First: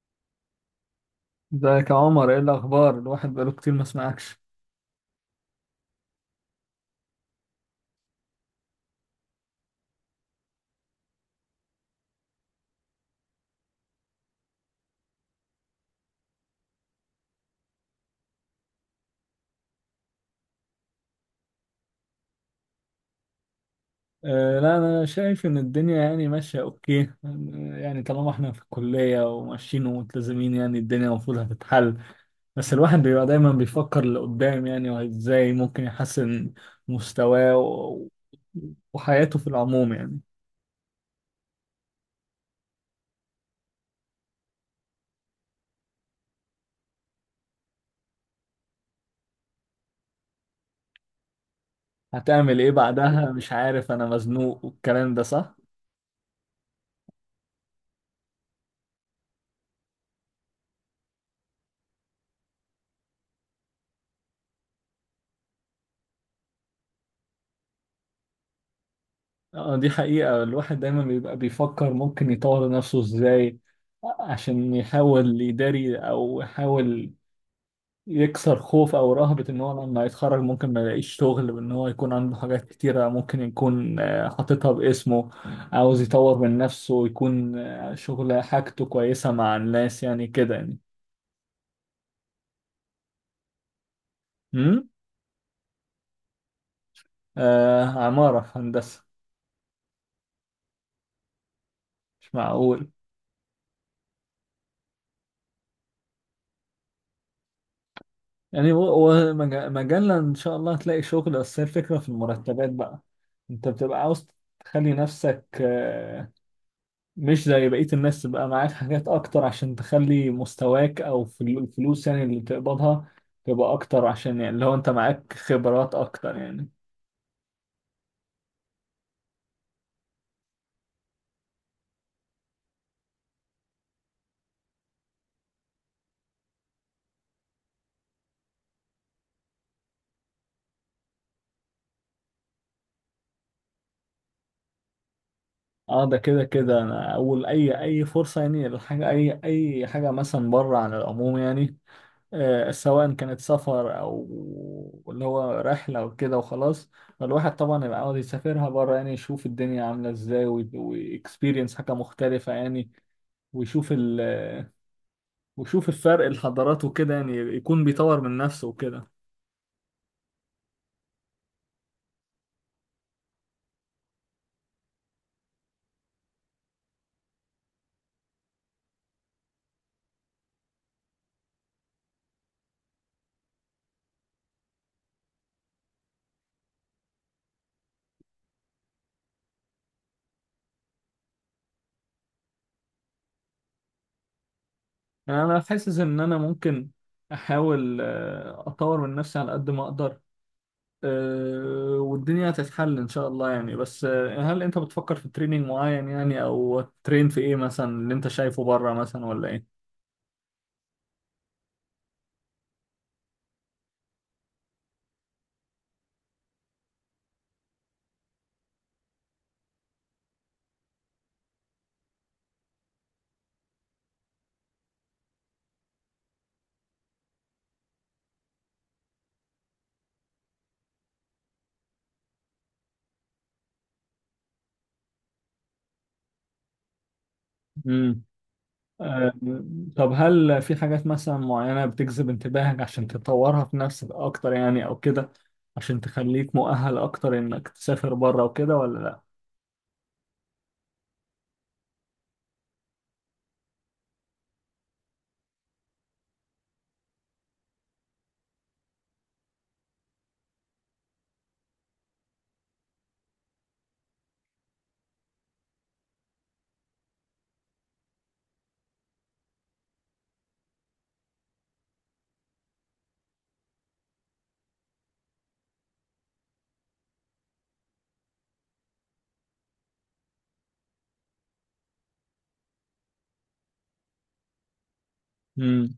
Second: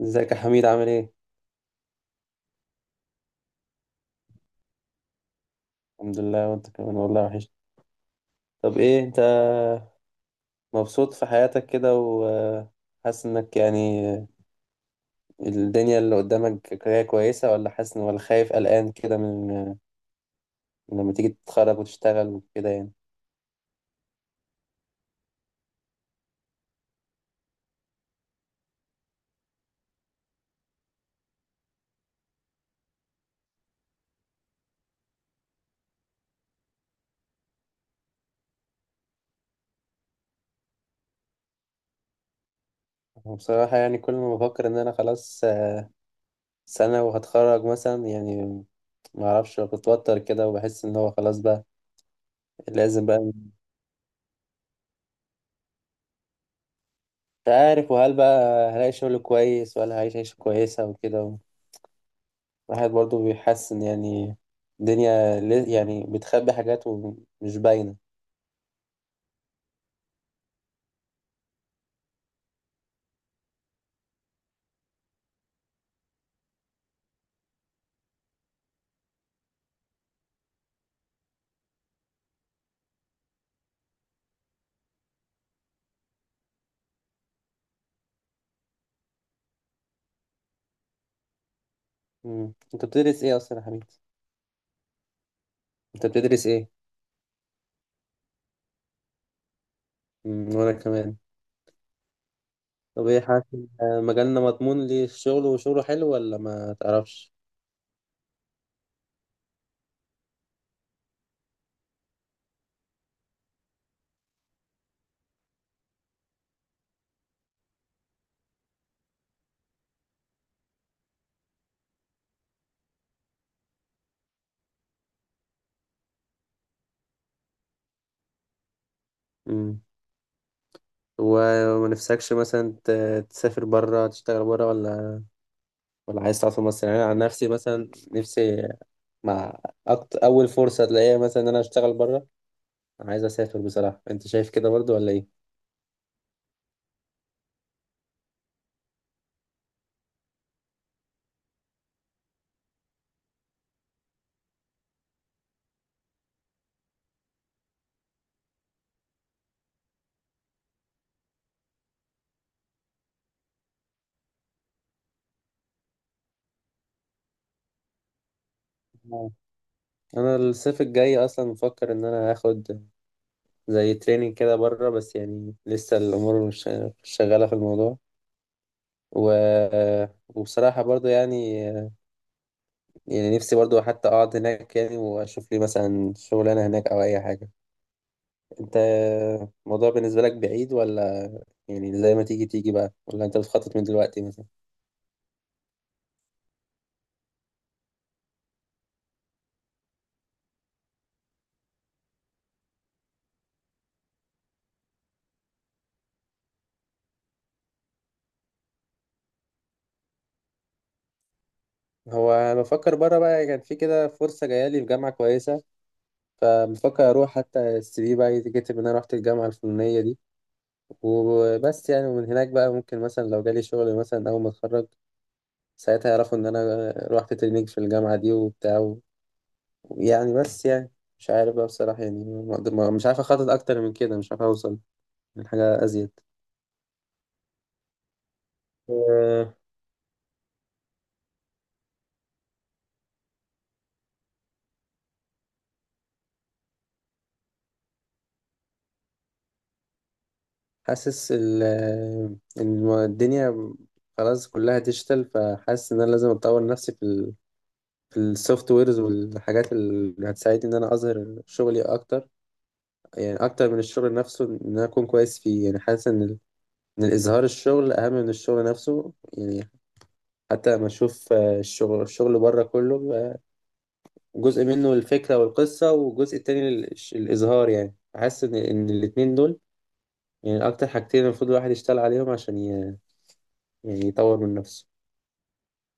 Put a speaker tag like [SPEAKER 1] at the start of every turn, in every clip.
[SPEAKER 1] ازيك يا حميد، عامل ايه؟
[SPEAKER 2] ازيك يا عمر، ايه الاخبار؟ الواحد بقاله كتير ما سمعكش.
[SPEAKER 1] الحمد لله، وانت كمان؟ والله وحش. طب ايه، انت مبسوط في حياتك كده وحاسس انك يعني الدنيا اللي قدامك هي كويسة، ولا حاسس ولا خايف قلقان كده من لما تيجي تتخرج وتشتغل وكده يعني؟
[SPEAKER 2] أه لا، انا شايف ان الدنيا يعني ماشيه اوكي، يعني طالما احنا في الكليه وماشيين وملتزمين يعني الدنيا المفروض هتتحل. بس الواحد بيبقى دايما بيفكر لقدام يعني، وازاي ممكن يحسن مستواه وحياته في العموم يعني.
[SPEAKER 1] بصراحة يعني كل ما بفكر ان انا خلاص سنة وهتخرج مثلا يعني، ما اعرفش، بتوتر كده وبحس ان هو خلاص بقى
[SPEAKER 2] هتعمل ايه
[SPEAKER 1] لازم بقى،
[SPEAKER 2] بعدها؟
[SPEAKER 1] مش
[SPEAKER 2] مش عارف، انا مزنوق، والكلام ده صح.
[SPEAKER 1] عارف، وهل بقى هلاقي شغل كويس ولا هعيش عيشة كويسة وكده. الواحد برضه بيحس إن يعني الدنيا يعني بتخبي حاجات ومش باينة.
[SPEAKER 2] اه دي حقيقة، الواحد دايما بيبقى بيفكر ممكن يطور نفسه ازاي عشان يحاول يداري او يحاول يكسر خوف او رهبة ان هو لما يتخرج ممكن ما يلاقيش شغل، وان هو يكون عنده حاجات كتيرة ممكن يكون حاططها باسمه. عاوز يطور من نفسه ويكون شغله حاجته كويسة مع الناس يعني كده يعني.
[SPEAKER 1] مم. أنت بتدرس إيه أصلا يا حبيبي؟
[SPEAKER 2] امم
[SPEAKER 1] أنت بتدرس إيه؟
[SPEAKER 2] آه، عمارة هندسة.
[SPEAKER 1] مم. وأنا كمان.
[SPEAKER 2] مش معقول.
[SPEAKER 1] طب إيه حاسس إن مجالنا مضمون للشغل وشغله حلو ولا ما تعرفش؟
[SPEAKER 2] يعني هو هو مجال ان شاء الله هتلاقي شغل، بس هي الفكره في المرتبات بقى. انت بتبقى عاوز تخلي نفسك مش زي بقيه الناس، تبقى معاك حاجات اكتر عشان تخلي مستواك او الفلوس يعني اللي بتقبضها تبقى اكتر، عشان يعني لو انت معاك خبرات اكتر يعني.
[SPEAKER 1] مم. وما نفسكش مثلا تسافر بره تشتغل بره، ولا عايز تقعد في مصر؟ يعني أنا عن نفسي مثلا نفسي مع أكتر، أول فرصة تلاقيها مثلا إن أنا أشتغل بره، عايز أسافر بصراحة. أنت شايف كده برضه ولا إيه؟
[SPEAKER 2] اه ده كده كده، انا اول اي فرصه يعني، الحاجه اي حاجه مثلا بره عن العموم يعني، سواء كانت سفر او اللي هو رحله وكده وخلاص. فالواحد طبعا يبقى عاوز يسافرها بره يعني، يشوف الدنيا عامله ازاي واكسبيرينس حاجه مختلفه يعني. ويشوف ال ويشوف الفرق الحضارات وكده يعني يكون بيطور من نفسه وكده.
[SPEAKER 1] انا الصيف الجاي اصلا مفكر ان انا هاخد زي تريننج كده بره، بس يعني لسه الامور مش شغاله في الموضوع و... وبصراحه برضو يعني نفسي برضو حتى اقعد هناك، يعني واشوف لي مثلا شغلانه هناك او اي حاجه. انت، الموضوع بالنسبه لك بعيد، ولا يعني زي ما تيجي تيجي بقى، ولا انت بتخطط من دلوقتي مثلا؟
[SPEAKER 2] يعني انا حاسس ان انا ممكن احاول اطور من نفسي على قد ما اقدر، والدنيا هتتحل ان شاء الله يعني، بس هل انت بتفكر في تريننج معين يعني، او ترين في ايه مثلا اللي انت شايفه بره مثلا، ولا ايه؟
[SPEAKER 1] هو أنا بفكر بره بقى، كان في كده فرصه جايه لي في جامعه كويسه، فبفكر اروح حتى السي في بقى يتكتب ان انا رحت الجامعه الفلانيه دي، وبس يعني. ومن هناك بقى ممكن مثلا لو جالي شغل مثلا أول ما أتخرج ساعتها يعرفوا إن أنا رحت تريننج في الجامعة دي وبتاع، يعني بس يعني مش عارف بقى بصراحة يعني ما أقدر- ما- مش عارف أخطط أكتر من كده، مش عارف أوصل لحاجة أزيد.
[SPEAKER 2] امم آه،
[SPEAKER 1] أه،
[SPEAKER 2] طب هل في حاجات مثلا معينة بتجذب انتباهك عشان تطورها في نفسك أكتر يعني أو كده، عشان تخليك مؤهل أكتر إنك تسافر بره وكده، ولا لأ؟
[SPEAKER 1] حاسس إن الدنيا خلاص كلها ديجيتال، فحاسس إن أنا لازم أطور نفسي في في السوفت ويرز والحاجات اللي هتساعدني إن أنا أظهر شغلي أكتر، يعني أكتر من الشغل نفسه إن أنا أكون كويس فيه. يعني حاسس إن الإظهار الشغل أهم من الشغل نفسه يعني. حتى لما أشوف الشغل بره كله بيبقى جزء منه الفكرة والقصة، والجزء التاني الإظهار، يعني أحس إن الاتنين دول يعني أكتر حاجتين المفروض الواحد يشتغل عليهم عشان يعني يطور من نفسه.
[SPEAKER 2] امم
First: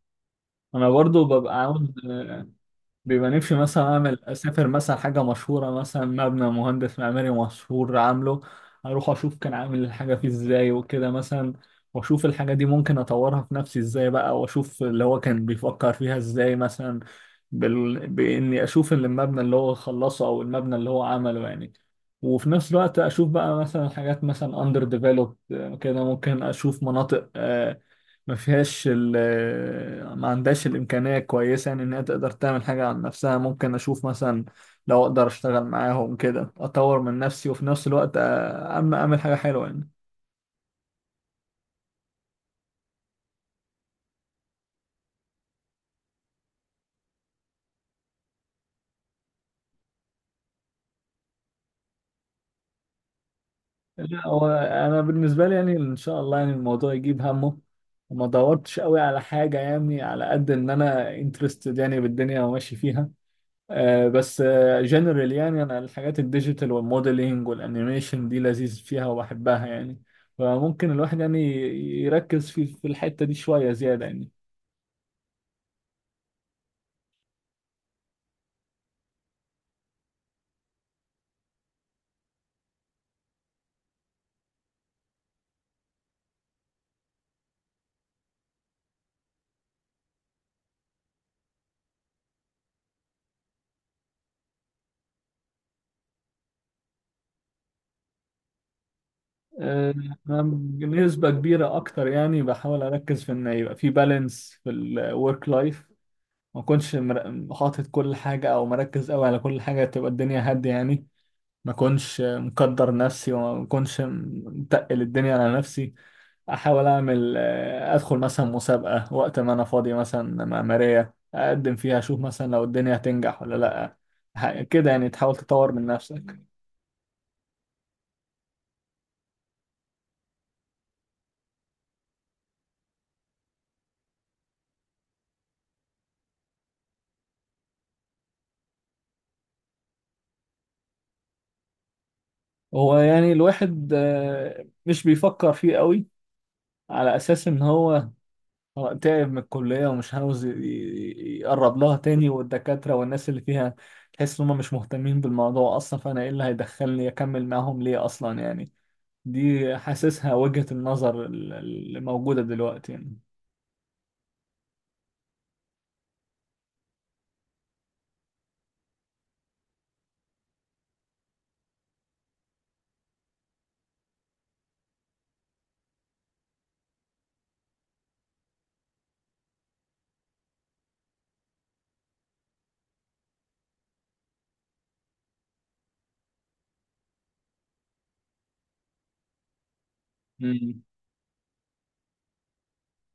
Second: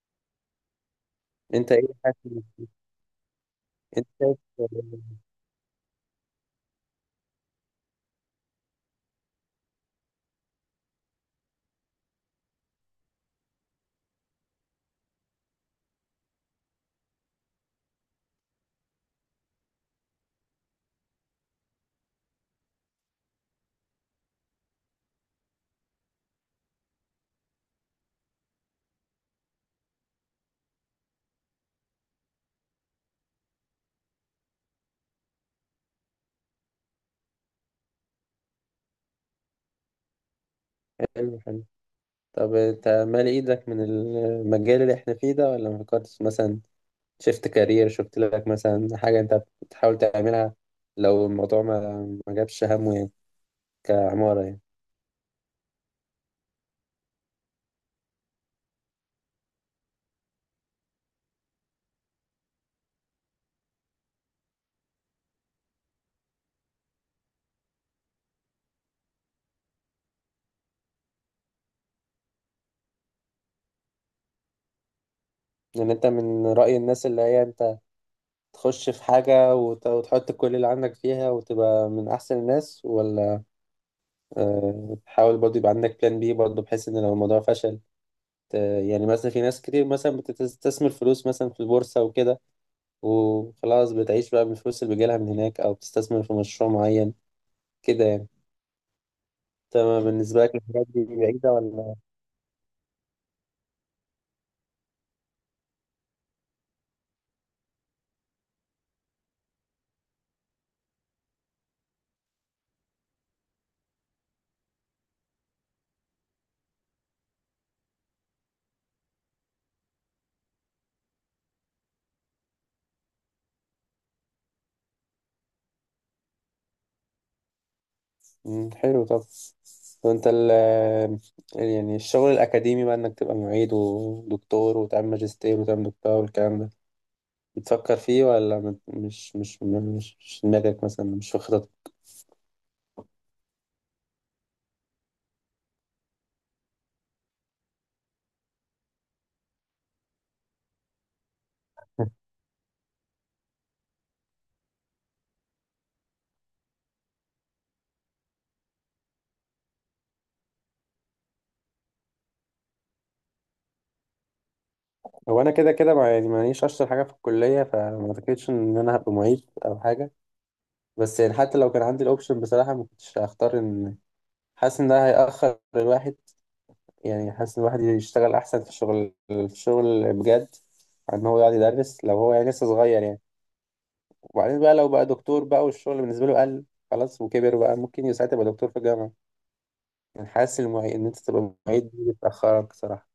[SPEAKER 2] أنا برضو ببقى
[SPEAKER 1] أنت إيه
[SPEAKER 2] عاوز،
[SPEAKER 1] حاسس.
[SPEAKER 2] بيبقى نفسي مثلا
[SPEAKER 1] أنت شايف.
[SPEAKER 2] اسافر مثلا حاجه مشهوره مثلا مبنى مهندس معماري مشهور عامله، اروح اشوف كان عامل الحاجه فيه ازاي وكده مثلا، واشوف الحاجه دي ممكن اطورها في نفسي ازاي بقى، واشوف اللي هو كان بيفكر فيها ازاي مثلا. باني اشوف اللي المبنى اللي هو خلصه او المبنى اللي هو عمله يعني. وفي نفس الوقت اشوف بقى مثلا حاجات مثلا اندر ديفلوبد كده، ممكن اشوف مناطق ما فيهاش ال ما عندهاش الإمكانية كويسة يعني إن هي تقدر تعمل حاجة عن نفسها، ممكن أشوف مثلا لو أقدر أشتغل معاهم كده أطور من نفسي، وفي نفس الوقت أما أعمل حاجة حلوة يعني.
[SPEAKER 1] حلو، حلو. طب أنت مالي إيدك من المجال اللي إحنا فيه ده ولا ما فكرتش مثلا؟ شفت كارير، شفت لك مثلا حاجة أنت بتحاول تعملها لو الموضوع ما جابش همه يعني،
[SPEAKER 2] لا
[SPEAKER 1] كعمارة
[SPEAKER 2] هو
[SPEAKER 1] يعني؟
[SPEAKER 2] أنا بالنسبة لي يعني إن شاء الله يعني الموضوع يجيب همه، وما دورتش قوي على حاجة يعني، على قد إن أنا انترستد يعني بالدنيا وماشي فيها، بس جنرال يعني انا الحاجات الديجيتال والموديلينج والانيميشن دي لذيذ فيها وبحبها يعني، فممكن الواحد يعني يركز في الحتة دي شوية زيادة يعني.
[SPEAKER 1] يعني انت من رأي الناس اللي هي انت تخش في حاجة وتحط كل اللي عندك فيها وتبقى من أحسن الناس، ولا تحاول برضه يبقى عندك بلان بي برضه بحيث ان لو الموضوع فشل ت- يعني مثلا في ناس كتير مثلا بتستثمر فلوس مثلا في البورصة وكده، وخلاص بتعيش بقى من الفلوس اللي بيجيلها من هناك، أو بتستثمر في مشروع معين كده يعني.
[SPEAKER 2] آه،
[SPEAKER 1] تمام، بالنسبة
[SPEAKER 2] أنا
[SPEAKER 1] لك الحاجات دي
[SPEAKER 2] بنسبة
[SPEAKER 1] بعيدة
[SPEAKER 2] كبيرة
[SPEAKER 1] ولا؟
[SPEAKER 2] أكتر يعني بحاول أركز في إن يبقى في بالانس في الورك لايف، ما أكونش حاطط كل حاجة أو مركز أوي على كل حاجة، تبقى الدنيا هادية يعني. ما أكونش مقدر نفسي وما أكونش متقل الدنيا على نفسي. احاول اعمل ادخل مثلا مسابقة وقت ما انا فاضي مثلا معمارية اقدم فيها، اشوف مثلا لو الدنيا هتنجح ولا لا. كده يعني تحاول تطور من نفسك.
[SPEAKER 1] مم، حلو. طب وانت يعني الشغل الأكاديمي بقى إنك تبقى معيد ودكتور وتعمل ماجستير وتعمل دكتوراه والكلام ده، بتفكر فيه ولا مش في دماغك مثلا، مش في خططك؟
[SPEAKER 2] هو يعني الواحد مش بيفكر فيه قوي، على اساس ان هو تعب من الكلية ومش عاوز يقرب لها تاني، والدكاترة والناس اللي فيها تحس ان هم مش مهتمين بالموضوع اصلا، فانا ايه اللي هيدخلني اكمل معاهم ليه اصلا يعني. دي حاسسها وجهة النظر اللي موجودة دلوقتي يعني.
[SPEAKER 1] هو أنا كده كده مع، يعني مانيش أشطر حاجة في الكلية، فما أعتقدش إن أنا هبقى معيد أو حاجة. بس يعني حتى لو كان عندي الأوبشن بصراحة ما كنتش هختار إن، حاسس إن ده هيأخر الواحد. يعني حاسس إن الواحد يشتغل أحسن في الشغل بجد، عن إن هو يقعد يدرس لو هو يعني لسه صغير يعني. وبعدين بقى لو بقى دكتور بقى والشغل بالنسبة له قل خلاص وكبر، بقى ممكن ساعتها يبقى دكتور في الجامعة. يعني حاسس
[SPEAKER 2] مم.
[SPEAKER 1] المعيد إن أنت تبقى معيد دي بتأخرك صراحة.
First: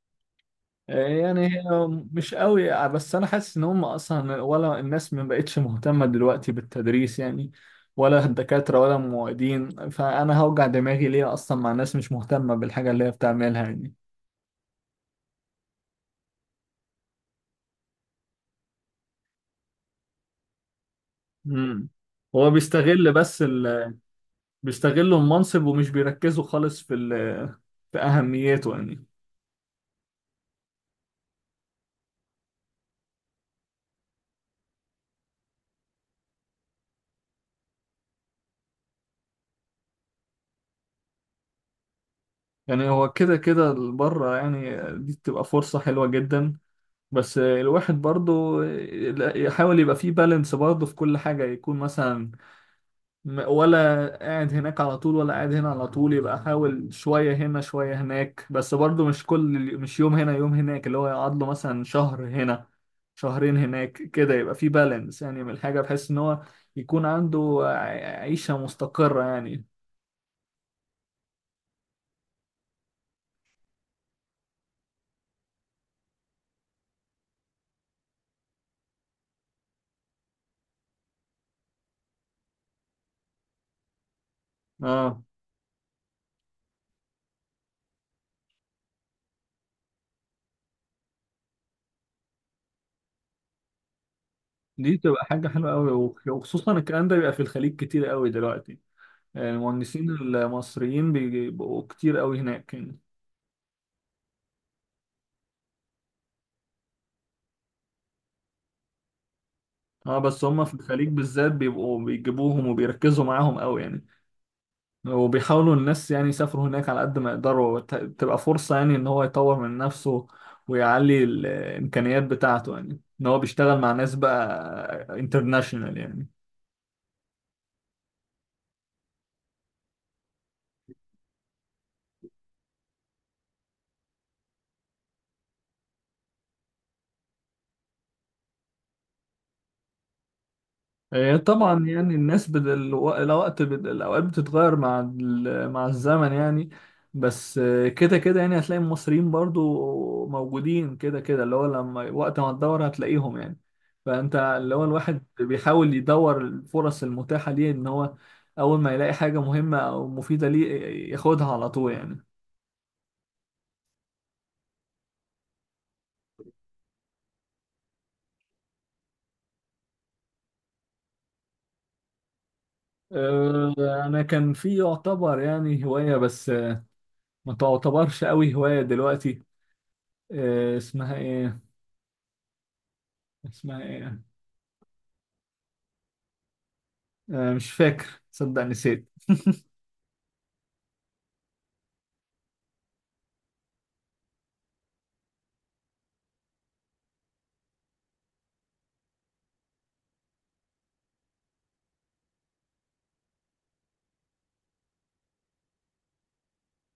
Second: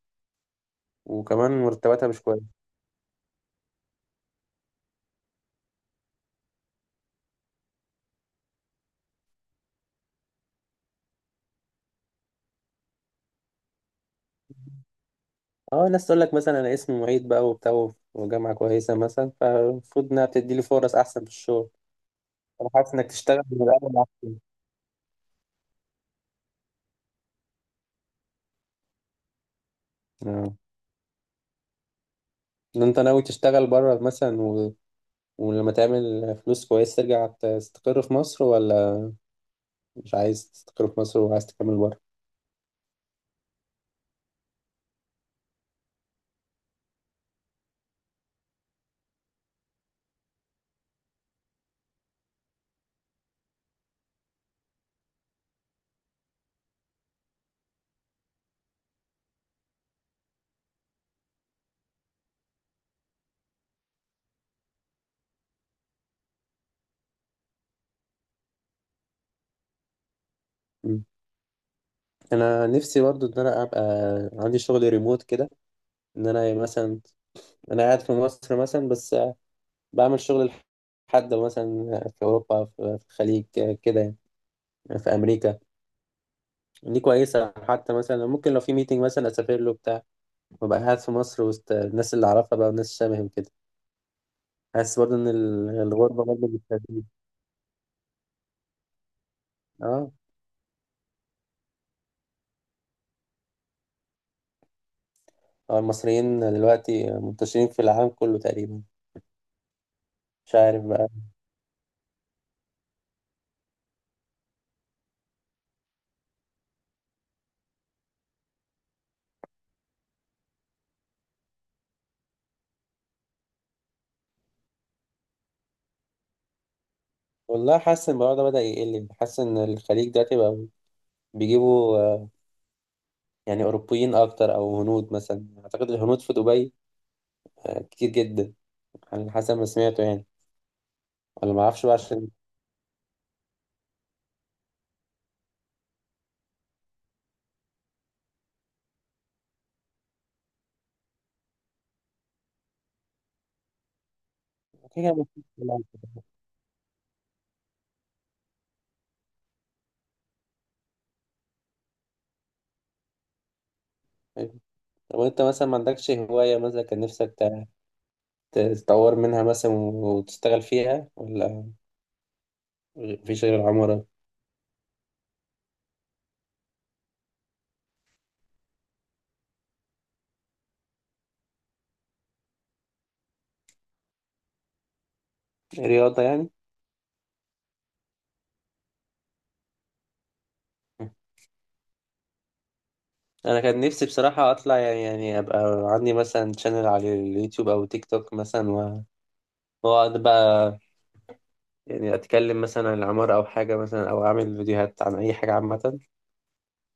[SPEAKER 2] يعني هي
[SPEAKER 1] وكمان مرتباتها مش
[SPEAKER 2] مش
[SPEAKER 1] كويسة.
[SPEAKER 2] قوي، بس انا حاسس ان هم اصلا، ولا الناس ما بقتش مهتمه دلوقتي بالتدريس يعني، ولا الدكاتره ولا المعيدين، فانا هوجع دماغي ليه اصلا مع ناس مش مهتمه بالحاجه اللي هي بتعملها يعني.
[SPEAKER 1] اه، ناس تقول لك مثلا أنا اسمي معيد بقى وبتاع وجامعة كويسة مثلا، فالمفروض إنها بتدي لي فرص أحسن في الشغل.
[SPEAKER 2] مم. هو
[SPEAKER 1] أنا حاسس إنك
[SPEAKER 2] بيستغل
[SPEAKER 1] تشتغل
[SPEAKER 2] بس
[SPEAKER 1] من الأول أحسن.
[SPEAKER 2] بيستغلوا المنصب، ومش بيركزوا خالص في اهميته يعني.
[SPEAKER 1] اه. إن أنت ناوي تشتغل بره مثلا ولما تعمل فلوس كويس ترجع تستقر في مصر، ولا مش عايز تستقر في مصر وعايز تكمل بره؟
[SPEAKER 2] يعني هو كده كده بره يعني دي بتبقى فرصه حلوه جدا، بس الواحد برضو يحاول يبقى فيه بالانس برضو في كل حاجة، يكون مثلا ولا قاعد هناك على طول ولا قاعد هنا على طول، يبقى حاول شوية هنا شوية هناك، بس برضو مش كل مش يوم هنا يوم هناك، اللي هو يقعد له مثلا شهر هنا شهرين هناك، كده يبقى فيه بالانس يعني من الحاجة، بحيث ان هو يكون عنده عيشة مستقرة يعني.
[SPEAKER 1] انا نفسي برضو ان انا ابقى عندي شغل ريموت كده، ان انا مثلا انا قاعد في مصر مثلا بس بعمل شغل لحد مثلا في اوروبا، في الخليج كده يعني في
[SPEAKER 2] اه
[SPEAKER 1] امريكا. دي كويسه، حتى مثلا ممكن لو في ميتنج مثلا اسافر له بتاع، وابقى قاعد في مصر وسط الناس اللي اعرفها بقى وناس شبهي وكده.
[SPEAKER 2] دي
[SPEAKER 1] حاسس برضو
[SPEAKER 2] تبقى
[SPEAKER 1] ان
[SPEAKER 2] حاجة حلوة قوي،
[SPEAKER 1] الغربه برضو
[SPEAKER 2] وخصوصا
[SPEAKER 1] بتفيد.
[SPEAKER 2] الكلام ده بيبقى في الخليج كتير قوي دلوقتي، المهندسين
[SPEAKER 1] اه.
[SPEAKER 2] المصريين بيبقوا كتير قوي هناك يعني.
[SPEAKER 1] المصريين دلوقتي منتشرين في العالم كله تقريبا.
[SPEAKER 2] اه بس
[SPEAKER 1] مش
[SPEAKER 2] هم في
[SPEAKER 1] عارف بقى،
[SPEAKER 2] الخليج بالذات بيبقوا بيجيبوهم وبيركزوا معاهم قوي يعني. وبيحاولوا الناس يعني يسافروا هناك على قد ما يقدروا، تبقى فرصة يعني ان هو يطور من نفسه، ويعلي الامكانيات بتاعته يعني ان هو بيشتغل مع ناس بقى انترناشونال يعني.
[SPEAKER 1] والله حاسس ان الموضوع ده بدأ يقل. حاسس ان الخليج دلوقتي بقى بيجيبوا يعني أوروبيين أكتر، أو هنود مثلا، أعتقد الهنود في دبي كتير جدا، على حسب ما سمعته يعني.
[SPEAKER 2] هي
[SPEAKER 1] ولا ما أعرفش
[SPEAKER 2] طبعا
[SPEAKER 1] بقى
[SPEAKER 2] يعني
[SPEAKER 1] عشان
[SPEAKER 2] الناس بدل الوقت بدل الأوقات بتتغير مع مع الزمن يعني. بس كده كده يعني هتلاقي المصريين برضو موجودين كده كده، اللي هو لما وقت ما تدور هتلاقيهم يعني. فأنت اللي هو
[SPEAKER 1] كده
[SPEAKER 2] الواحد بيحاول يدور الفرص المتاحة ليه، إن هو أول ما يلاقي حاجة مهمة أو مفيدة ليه ياخدها على طول يعني.
[SPEAKER 1] طب وأنت مثلا ما عندكش هواية مثلا كان نفسك تتطور منها مثلا، وتشتغل فيها ولا مفيش غير
[SPEAKER 2] آه،
[SPEAKER 1] العمارة؟
[SPEAKER 2] أنا كان في يعتبر يعني هواية، بس ما تعتبرش قوي هواية دلوقتي. اسمها إيه؟ اسمها إيه؟
[SPEAKER 1] رياضة يعني؟
[SPEAKER 2] مش فاكر، صدق نسيت.
[SPEAKER 1] أنا كان نفسي بصراحة أطلع يعني أبقى عندي مثلا شانل على اليوتيوب أو تيك توك مثلا وأقعد بقى يعني أتكلم مثلا عن العمارة أو حاجة مثلا، أو أعمل فيديوهات عن أي حاجة عامة،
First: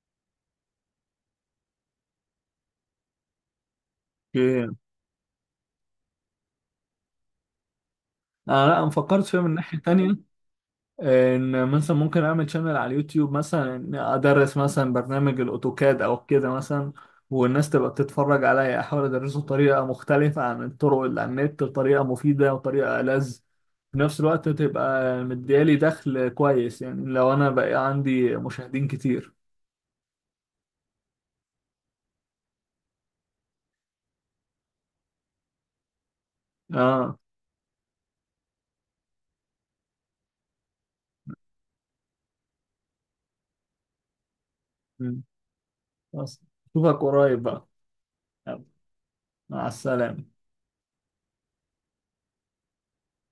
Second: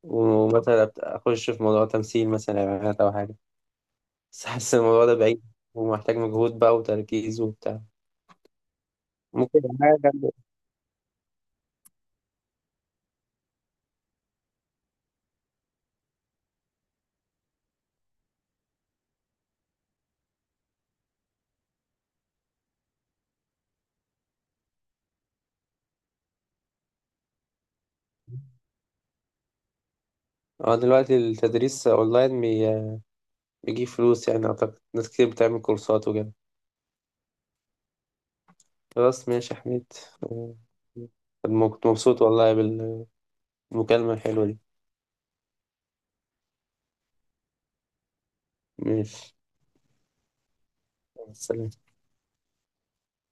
[SPEAKER 1] ومثلا اخش في موضوع تمثيل مثلا اعلانات او حاجه. بس
[SPEAKER 2] اوكي.
[SPEAKER 1] حاسس الموضوع ده بعيد ومحتاج مجهود بقى وتركيز وبتاع،
[SPEAKER 2] انا لا، انا فكرت فيها من
[SPEAKER 1] ممكن يبقى
[SPEAKER 2] ناحية
[SPEAKER 1] حاجة
[SPEAKER 2] تانية، ان مثلا ممكن اعمل شانل على اليوتيوب مثلا، إني ادرس مثلا برنامج الاوتوكاد او كده مثلا، والناس تبقى بتتفرج عليا، احاول ادرسه بطريقة مختلفة عن الطرق اللي على النت، بطريقة مفيدة وطريقة ألذ في نفس الوقت، تبقى مديالي دخل كويس يعني لو انا بقى عندي مشاهدين كتير.
[SPEAKER 1] اه. دلوقتي التدريس اونلاين بيجيب فلوس، يعني اعتقد ناس كتير بتعمل كورسات وكده.
[SPEAKER 2] اه.
[SPEAKER 1] خلاص ماشي يا حميد. آه، كنت مبسوط والله بالمكالمة الحلوة دي.
[SPEAKER 2] مم. خلاص، اشوفك قريب بقى، يلا،
[SPEAKER 1] ماشي،
[SPEAKER 2] مع السلامة.
[SPEAKER 1] سلام.